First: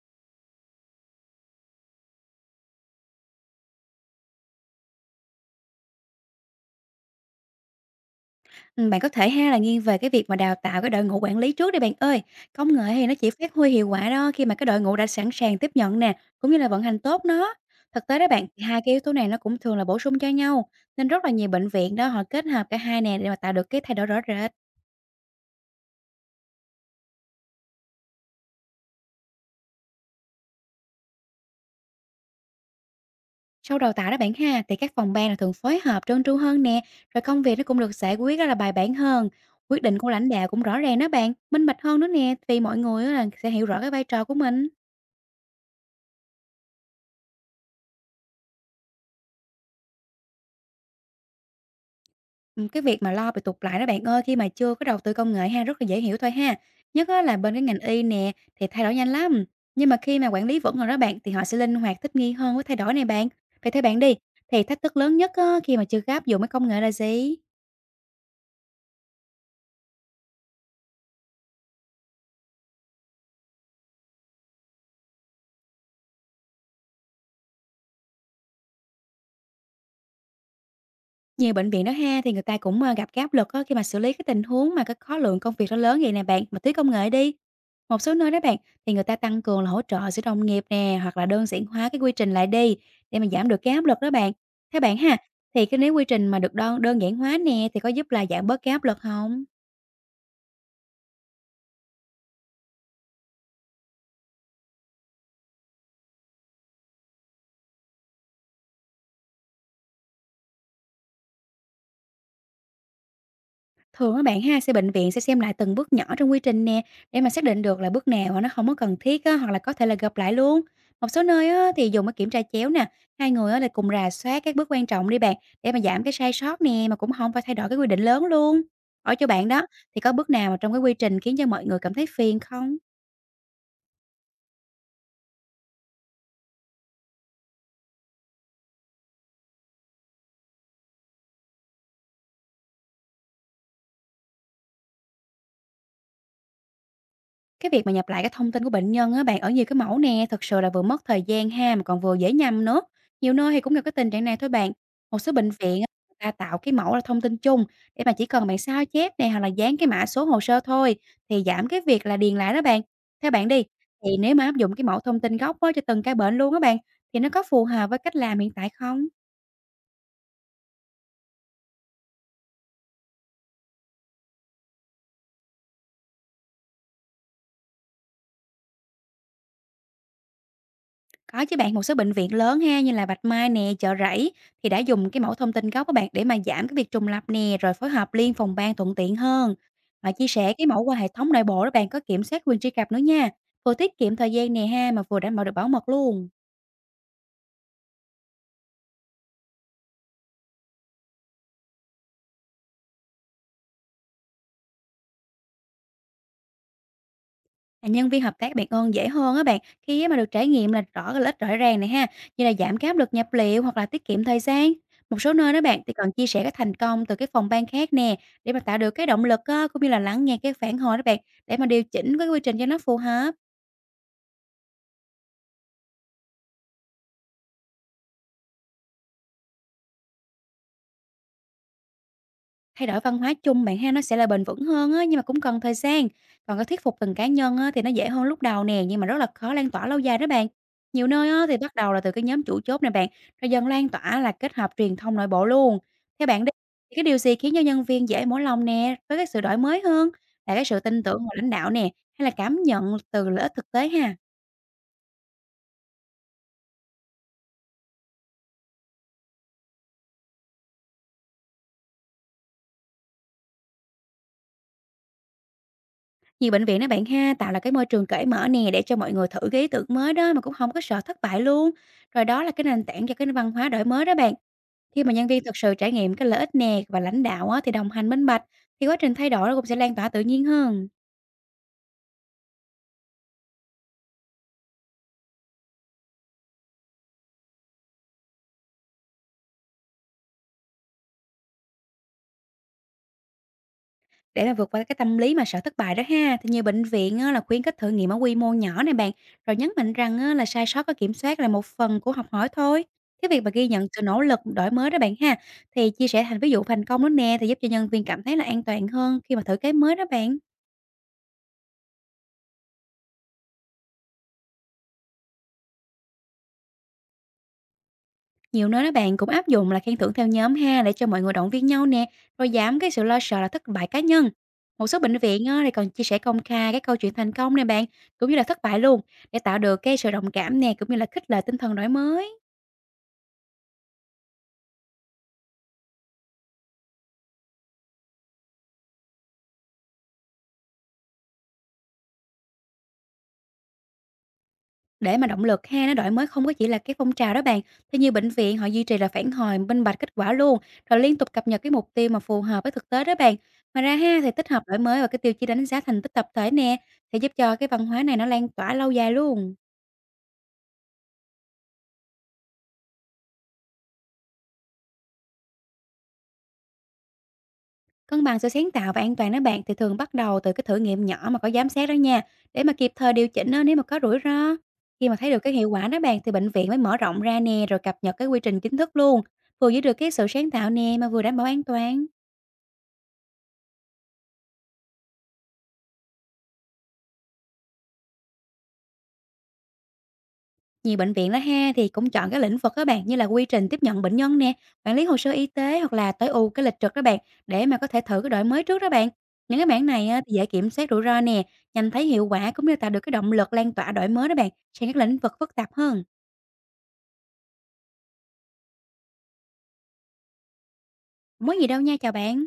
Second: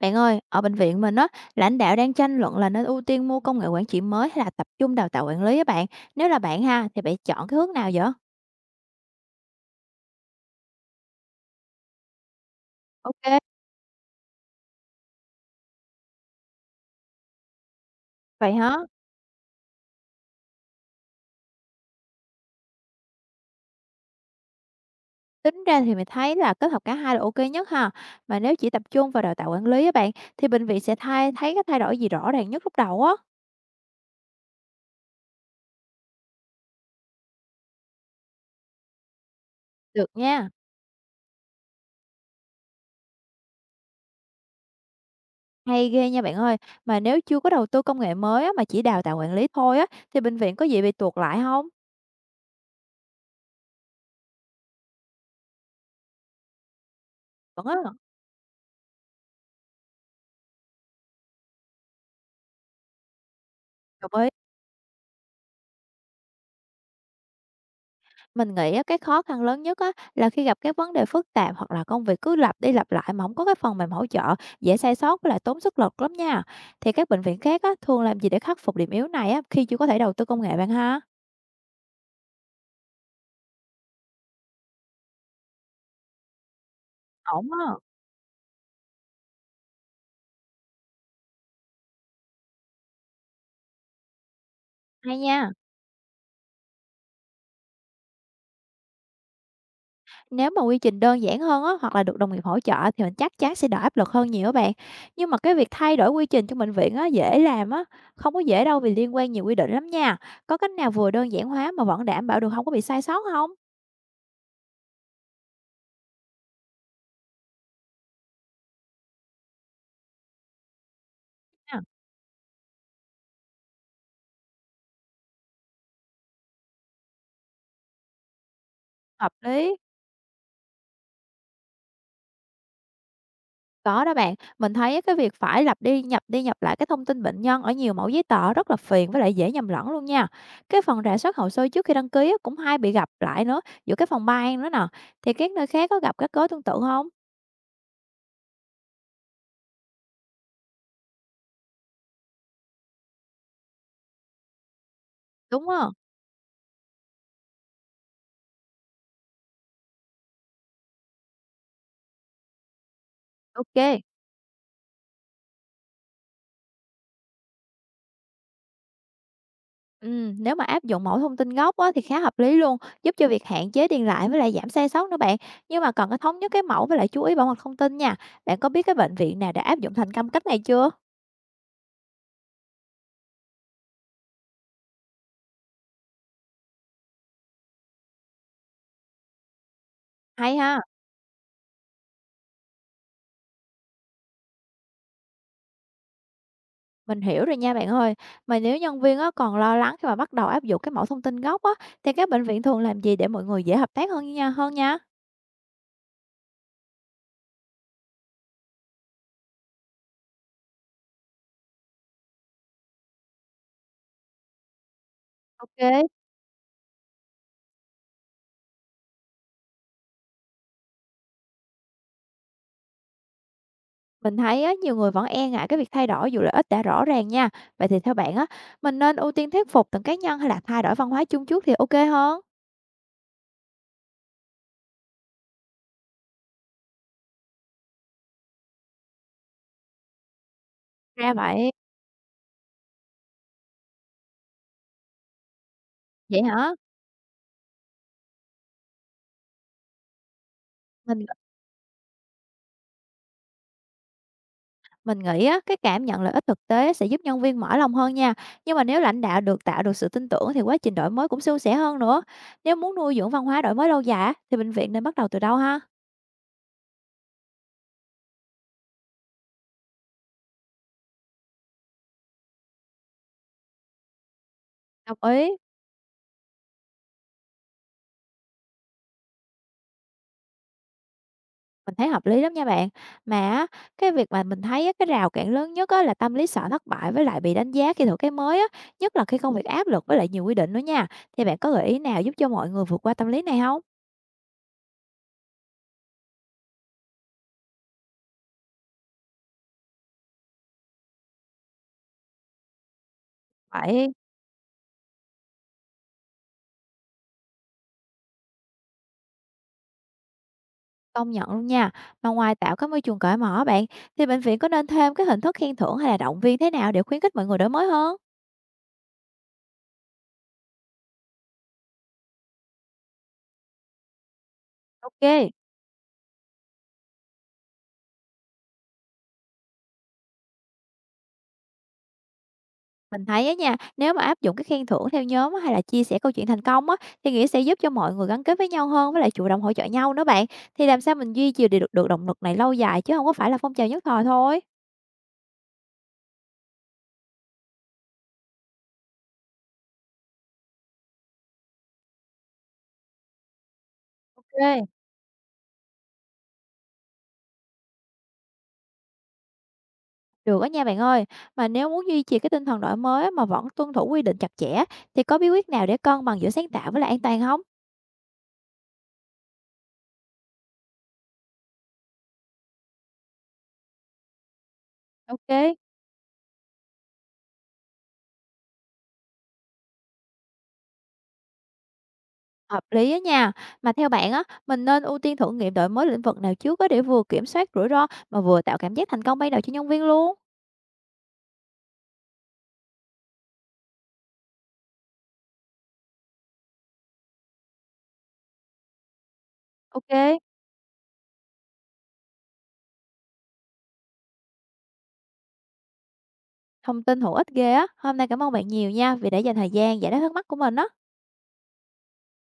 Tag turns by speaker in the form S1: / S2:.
S1: Bạn ơi, ở bệnh viện mình á, lãnh đạo đang tranh luận là nên ưu tiên mua công nghệ quản trị mới hay là tập trung đào tạo quản lý á bạn. Nếu là bạn ha, thì bạn chọn cái hướng nào vậy?
S2: Bạn có thể ha là nghiêng về cái việc mà đào tạo cái đội ngũ quản lý trước đi bạn ơi. Công nghệ thì nó chỉ
S1: Ok,
S2: phát huy hiệu quả đó khi mà cái đội ngũ đã sẵn sàng tiếp nhận nè, cũng như là vận hành tốt nó. Thực tế đó bạn,
S1: vậy
S2: thì
S1: hả?
S2: hai cái yếu tố này nó cũng thường là bổ sung cho nhau, nên rất là nhiều bệnh viện đó họ kết hợp cả hai nè để mà tạo được cái thay đổi rõ rệt.
S1: Tính ra thì mình thấy là kết hợp cả hai là ok nhất ha. Mà nếu chỉ tập trung vào đào tạo quản lý á bạn, thì bệnh viện sẽ thay thấy cái thay đổi gì rõ ràng nhất lúc đầu á.
S2: Sau đào tạo đó bạn ha, thì các phòng ban là thường phối hợp trơn tru hơn nè, rồi công việc nó cũng được giải quyết rất là bài bản hơn. Quyết định của
S1: Được
S2: lãnh đạo
S1: nha.
S2: cũng rõ ràng đó bạn, minh bạch hơn nữa nè, vì mọi người á là sẽ hiểu rõ cái vai trò của mình.
S1: Hay ghê nha bạn ơi. Mà nếu chưa có đầu tư công nghệ mới á, mà chỉ đào tạo quản lý thôi á, thì bệnh viện có gì bị tuột lại không?
S2: Cái việc mà lo bị tụt lại đó bạn ơi, khi mà chưa có đầu tư công nghệ ha, rất là dễ hiểu thôi ha. Nhất á là bên cái
S1: Vẫn
S2: ngành
S1: á.
S2: y nè, thì thay đổi nhanh lắm, nhưng mà khi mà quản lý vững rồi đó bạn, thì họ sẽ linh hoạt thích nghi hơn với thay đổi này bạn. Vậy theo bạn đi,
S1: Đồng ý.
S2: thì thách thức lớn nhất á, khi mà chưa có áp dụng cái công nghệ là gì?
S1: Mình nghĩ á, cái khó khăn lớn nhất á, là khi gặp cái vấn đề phức tạp hoặc là công việc cứ lặp đi lặp lại mà không có cái phần mềm hỗ trợ, dễ sai sót với lại tốn sức lực lắm nha. Thì các bệnh viện khác á, thường làm gì để khắc phục điểm yếu này á, khi chưa có thể đầu tư công nghệ bạn ha?
S2: Nhiều bệnh viện đó ha, thì người ta cũng, gặp cái áp lực á, khi mà xử lý cái tình huống mà cái khối lượng công việc nó lớn vậy nè bạn, mà thiếu công nghệ đi.
S1: Ổn á.
S2: Một số nơi đó bạn, thì người ta tăng cường là hỗ trợ giữa đồng nghiệp nè, hoặc là đơn giản hóa cái quy trình lại đi, để mà giảm được cái áp lực đó bạn. Theo bạn ha,
S1: Hay nha.
S2: thì cái nếu quy trình mà được đơn đơn giản hóa nè, thì có giúp là giảm bớt cái áp lực hông?
S1: Nếu mà quy trình đơn giản hơn á, hoặc là được đồng nghiệp hỗ trợ thì mình chắc chắn sẽ đỡ áp lực hơn nhiều á bạn. Nhưng mà cái việc thay đổi quy trình trong bệnh viện á, dễ làm á, không có dễ đâu vì liên quan nhiều quy định lắm nha. Có cách nào vừa đơn giản hóa mà vẫn đảm bảo được không có bị sai sót không?
S2: Thường các bạn ha, sẽ bệnh viện sẽ xem lại từng bước nhỏ trong quy trình nè, để mà xác định được là bước nào á nó không có cần thiết á, hoặc là có thể là gặp lại luôn. Một số nơi á,
S1: À,
S2: thì dùng cái kiểm tra chéo nè, hai người á, là cùng rà soát các bước quan trọng đi bạn, để mà giảm cái sai sót nè, mà cũng không phải thay đổi cái quy định lớn luôn. Ở chỗ
S1: hợp
S2: bạn đó,
S1: lý.
S2: thì có bước nào mà trong cái quy trình khiến cho mọi người cảm thấy phiền không?
S1: Có đó bạn, mình thấy á, cái việc phải lặp đi nhập lại cái thông tin bệnh nhân ở nhiều mẫu giấy tờ rất là phiền với lại dễ nhầm lẫn luôn nha. Cái phần rà soát hồ sơ trước khi đăng ký á, cũng hay bị gặp lại nữa giữa cái phòng ban nữa nè. Thì các nơi khác có gặp các cớ tương tự không?
S2: Cái việc mà nhập lại cái thông tin của bệnh nhân á bạn ở nhiều cái mẫu nè, thật sự là vừa mất thời gian ha, mà còn vừa dễ nhầm nữa. Nhiều nơi thì cũng gặp cái tình trạng này thôi bạn. Một số bệnh
S1: Đúng
S2: viện á,
S1: không?
S2: người ta tạo cái mẫu là thông tin chung để mà chỉ cần bạn sao chép này hoặc là dán cái mã số hồ sơ thôi thì giảm cái việc là điền lại đó bạn. Theo bạn đi,
S1: Ok.
S2: thì nếu mà áp dụng cái mẫu thông tin gốc á, cho từng cái bệnh luôn á bạn thì nó có phù hợp với cách làm hiện tại không?
S1: Ừ, nếu mà áp dụng mẫu thông tin gốc á, thì khá hợp lý luôn, giúp cho việc hạn chế điền lại với lại giảm sai sót nữa bạn. Nhưng mà cần có thống nhất cái mẫu với lại chú ý bảo mật thông tin nha. Bạn có biết cái bệnh viện nào đã áp dụng thành công cách này chưa?
S2: Có chứ bạn, một số bệnh viện lớn ha như là Bạch Mai nè, Chợ Rẫy thì đã dùng cái mẫu thông tin gốc các bạn để mà giảm cái việc trùng lặp nè, rồi phối hợp liên phòng ban thuận tiện hơn, và chia sẻ
S1: Hay
S2: cái mẫu
S1: ha.
S2: qua hệ thống nội bộ đó bạn, có kiểm soát quyền truy cập nữa nha. Vừa tiết kiệm thời gian nè ha, mà vừa đảm bảo được bảo mật luôn.
S1: Mình hiểu rồi nha bạn ơi. Mà nếu nhân viên á còn lo lắng khi mà bắt đầu áp dụng cái mẫu thông tin gốc á, thì các bệnh viện thường làm gì để mọi người dễ hợp tác hơn nha hơn nha?
S2: À, nhân viên hợp tác bạn ơn dễ hơn á bạn, khi á mà được trải nghiệm là rõ cái lợi ích rõ ràng này ha, như là giảm cái áp lực nhập liệu hoặc là tiết kiệm thời gian. Một số nơi đó bạn thì
S1: Ok,
S2: còn chia sẻ cái thành công từ cái phòng ban khác nè, để mà tạo được cái động lực á, cũng như là lắng nghe cái phản hồi đó bạn, để mà điều chỉnh cái quy trình cho nó phù hợp.
S1: mình thấy á, nhiều người vẫn e ngại cái việc thay đổi dù lợi ích đã rõ ràng nha. Vậy thì theo bạn á, mình nên ưu tiên thuyết phục từng cá nhân hay là thay đổi văn hóa chung trước thì ok hơn?
S2: Thay đổi văn hóa chung bạn ha, nó sẽ là bền vững hơn á, nhưng mà cũng cần thời gian. Còn cái thuyết phục từng cá nhân á, thì nó dễ hơn lúc đầu nè, nhưng mà rất là khó lan tỏa lâu dài đó bạn. Nhiều nơi
S1: Ra
S2: á, thì
S1: vậy.
S2: bắt đầu là từ cái nhóm chủ chốt này bạn, rồi dần lan tỏa là kết hợp truyền thông nội bộ luôn. Theo
S1: Vậy
S2: bạn đi,
S1: hả?
S2: thì cái điều gì khiến cho nhân viên dễ mở lòng nè với cái sự đổi mới hơn, là cái sự tin tưởng
S1: Mình
S2: của lãnh đạo nè, hay là cảm nhận từ lợi ích thực tế ha?
S1: Mình nghĩ á, cái cảm nhận lợi ích thực tế sẽ giúp nhân viên mở lòng hơn nha. Nhưng mà nếu lãnh đạo được tạo được sự tin tưởng thì quá trình đổi mới cũng suôn sẻ hơn nữa. Nếu muốn nuôi dưỡng văn hóa đổi mới lâu dài á, thì bệnh viện nên bắt đầu từ đâu ha?
S2: Nhiều bệnh viện đó bạn ha, tạo là cái môi trường cởi mở nè, để cho mọi người thử cái ý tưởng mới đó mà cũng không có sợ thất bại luôn. Rồi đó là cái nền tảng cho cái văn hóa đổi mới đó bạn. Khi mà
S1: Đồng
S2: nhân viên
S1: ý,
S2: thực sự trải nghiệm cái lợi ích nè, và lãnh đạo á, thì đồng hành minh bạch, thì quá trình thay đổi nó cũng sẽ lan tỏa tự nhiên hơn.
S1: mình thấy hợp lý lắm nha bạn. Mà á, cái việc mà mình thấy á, cái rào cản lớn nhất á, là tâm lý sợ thất bại với lại bị đánh giá khi thử cái mới á, nhất là khi công việc áp lực với lại nhiều quy định nữa nha. Thì bạn có gợi ý nào giúp cho mọi người vượt qua tâm lý này không?
S2: Để mà vượt qua cái tâm lý mà sợ thất bại đó ha, thì nhiều bệnh viện á, là khuyến khích thử nghiệm ở quy mô nhỏ này bạn, rồi nhấn mạnh rằng á, là sai sót có kiểm soát là một phần của học hỏi thôi. Cái việc mà ghi nhận sự
S1: Phải.
S2: nỗ lực đổi mới đó bạn ha, thì chia sẻ thành ví dụ thành công đó nè, thì giúp cho nhân viên cảm thấy là an toàn hơn khi mà thử cái mới đó bạn.
S1: Công nhận luôn nha. Mà ngoài tạo cái môi trường cởi mở bạn, thì bệnh viện có nên thêm cái hình thức khen thưởng hay là động viên thế nào để khuyến khích mọi người đổi mới hơn?
S2: Nhiều nơi đó bạn cũng áp dụng là khen thưởng theo nhóm ha, để cho mọi người động viên nhau nè, rồi giảm cái sự lo sợ là thất bại cá nhân. Một số bệnh viện
S1: Ok,
S2: á, thì còn chia sẻ công khai các câu chuyện thành công này bạn, cũng như là thất bại luôn, để tạo được cái sự đồng cảm nè, cũng như là khích lệ tinh thần đổi mới.
S1: mình thấy á nha, nếu mà áp dụng cái khen thưởng theo nhóm á, hay là chia sẻ câu chuyện thành công á, thì nghĩa sẽ giúp cho mọi người gắn kết với nhau hơn với lại chủ động hỗ trợ nhau nữa bạn. Thì làm sao mình duy trì được động lực này lâu dài chứ không có phải là phong trào nhất thời thôi.
S2: Để mà động lực ha nó đổi mới không có chỉ là cái phong trào đó bạn, thì nhiều bệnh viện họ duy trì là phản hồi minh bạch kết quả luôn, rồi liên tục cập nhật cái mục tiêu mà phù hợp với thực tế đó bạn. Ngoài ra ha, thì tích hợp đổi
S1: Ok.
S2: mới và cái tiêu chí đánh giá thành tích tập thể nè, sẽ giúp cho cái văn hóa này nó lan tỏa lâu dài luôn.
S1: Được á nha bạn ơi, mà nếu muốn duy trì cái tinh thần đổi mới á, mà vẫn tuân thủ quy định chặt chẽ thì có bí quyết nào để cân bằng giữa sáng tạo với lại an toàn không?
S2: Cân bằng sự sáng tạo và an toàn đó bạn, thì thường bắt đầu từ cái thử nghiệm nhỏ mà có giám sát đó nha, để mà kịp thời điều chỉnh á, nếu mà có rủi ro. Khi mà thấy được cái hiệu
S1: Ok,
S2: quả đó bạn, thì bệnh viện mới mở rộng ra nè, rồi cập nhật cái quy trình chính thức luôn. Vừa giữ được cái sự sáng tạo nè, mà vừa đảm bảo an toàn.
S1: hợp lý á nha. Mà theo bạn á, mình nên ưu tiên thử nghiệm đổi mới lĩnh vực nào trước á để vừa kiểm soát rủi ro mà vừa tạo cảm giác thành công ban đầu cho nhân viên luôn?
S2: Nhiều bệnh viện đó ha, thì cũng chọn cái lĩnh vực đó bạn như là quy trình tiếp nhận bệnh nhân nè, quản lý hồ sơ y tế, hoặc là tối ưu cái lịch trực đó bạn, để mà có thể thử cái đổi mới trước đó bạn. Những cái mảng này
S1: Ok,
S2: á, thì dễ kiểm soát rủi ro nè, nhanh thấy hiệu quả, cũng như tạo được cái động lực lan tỏa đổi mới đó bạn sang các lĩnh vực phức tạp hơn.
S1: thông tin hữu ích ghê á. Hôm nay cảm ơn bạn nhiều nha vì đã dành thời gian giải đáp thắc mắc của mình á.
S2: Hổng có gì đâu nha, chào bạn.